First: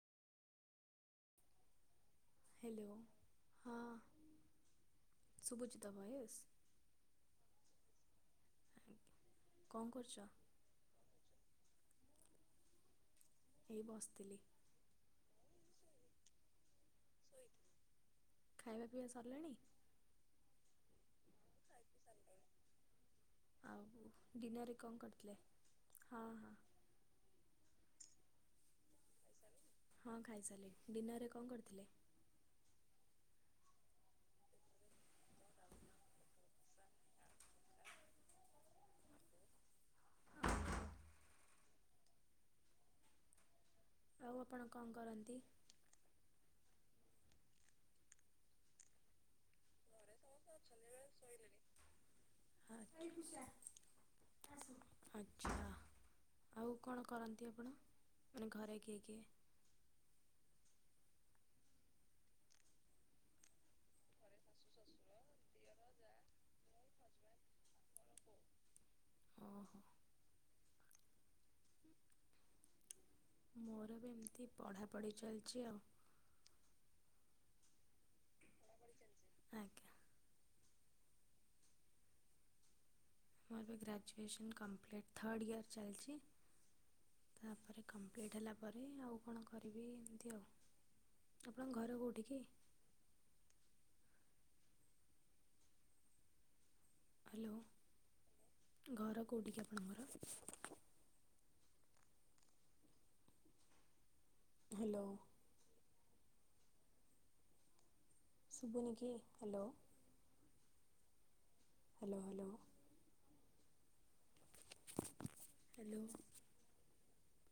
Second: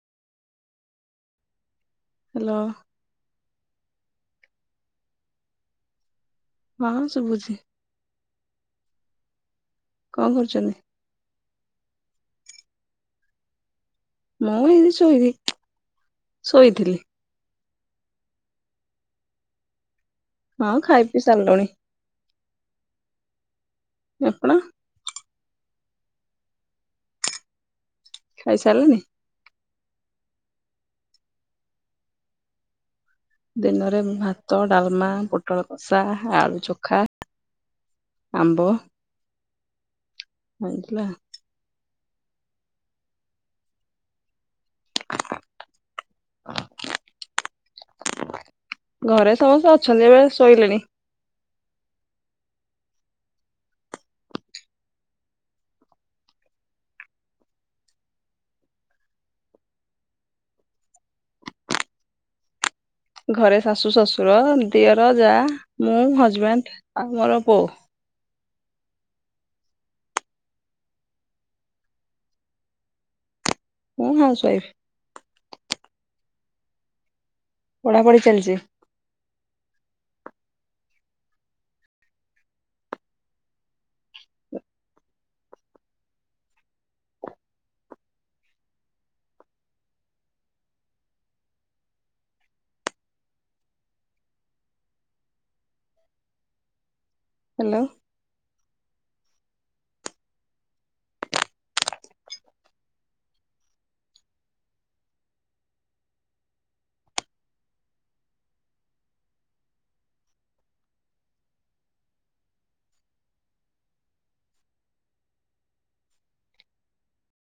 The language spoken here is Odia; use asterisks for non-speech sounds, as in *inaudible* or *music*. ହ୍ୟାଲୋ ହେଲୋ ହଁ ସୁବୁଛି ତ ଭଏସ୍? ହଁ ସୁବୁଛି। ଆଜ୍ଞା। କଣ କରୁଚ? କିଛି ନାଇ। ଏଇ ବସ୍ଥିଲି। ମୁଁ ଏମିତି ଶୋଇବି ଶୋଇଥିଲି। ଖାଇବା ପିଇବା ସର୍ଲାଣି? ହଁ ଖାଇ ପିଇ ସାର୍ଲୁଣି। ଆଉ ଆପଣ ଡିନର୍ ରେ ଙ୍କ କରିଥିଲେ ହଁ ହଁ। ଖାଇସାଲନି? ହଁ ଖାଇସାର୍ଲିଣି ଡିନର୍ ରେ ଙ୍କ କର୍ଥିଲେ? ଦିନରେ ମୁ ଭାତ, ଡାଲ୍ମା, ପୋଟଳ କଷା, ଆଳୁ ଚଖା ଆମ୍ବ ଆଣିଥିଲା। ଆଉ ଆପଣ କଣ କରନ୍ତି? ଘରେ ସମସ୍ତେ ଅଛନ୍ତି ଏବେ ଶୋଇଲେଣି *inaudible* *unintelligible* ଆଚ୍ଛା। ଆଉ କଣ କରନ୍ତି ଆପଣ ମାନେ ଘରେ କିଏ କିଏ? ଘରେ ଶାଶୁ ଶଶୁର ଦିଅର ଯା ମୁଁ ହଜବେଣ୍ଡ ଆଉ ମୋର ବୋଉ। ଓହୋ। ମୋର ବି ମୁଁ ହାଉସ ଏମିତି ୱାଇଫ ପଢ଼ାପଢ଼ି ଚାଲିଛି ଆଉ। ପଢାପଢି ଚାଲିଛି? ଆଜ୍ଞା। ମୋର ଏବେ ଗ୍ରାଜୁଏସନ୍ କମ୍ପ୍ଲିଟ୍ ଥାର୍ଡ଼ ଇୟର୍ ଚାଲିଛି ତାପରେ କମ୍ପ୍ଲିଟ୍ ହେଲା ପରେ ଆଉ କଣ କରିବି ଏମିତି ଆଉ। ଆପଣଙ୍କ ଘର କେଉଠି କି? ହ୍ୟାଲୋ ଘର କୋଉଠି କି ଆପଣଙ୍କର। ହ୍ୟାଲୋ। ଶୁଭୁନି କି ହ୍ୟାଲୋ। Hello hello. ହ୍ୟାଲୋ।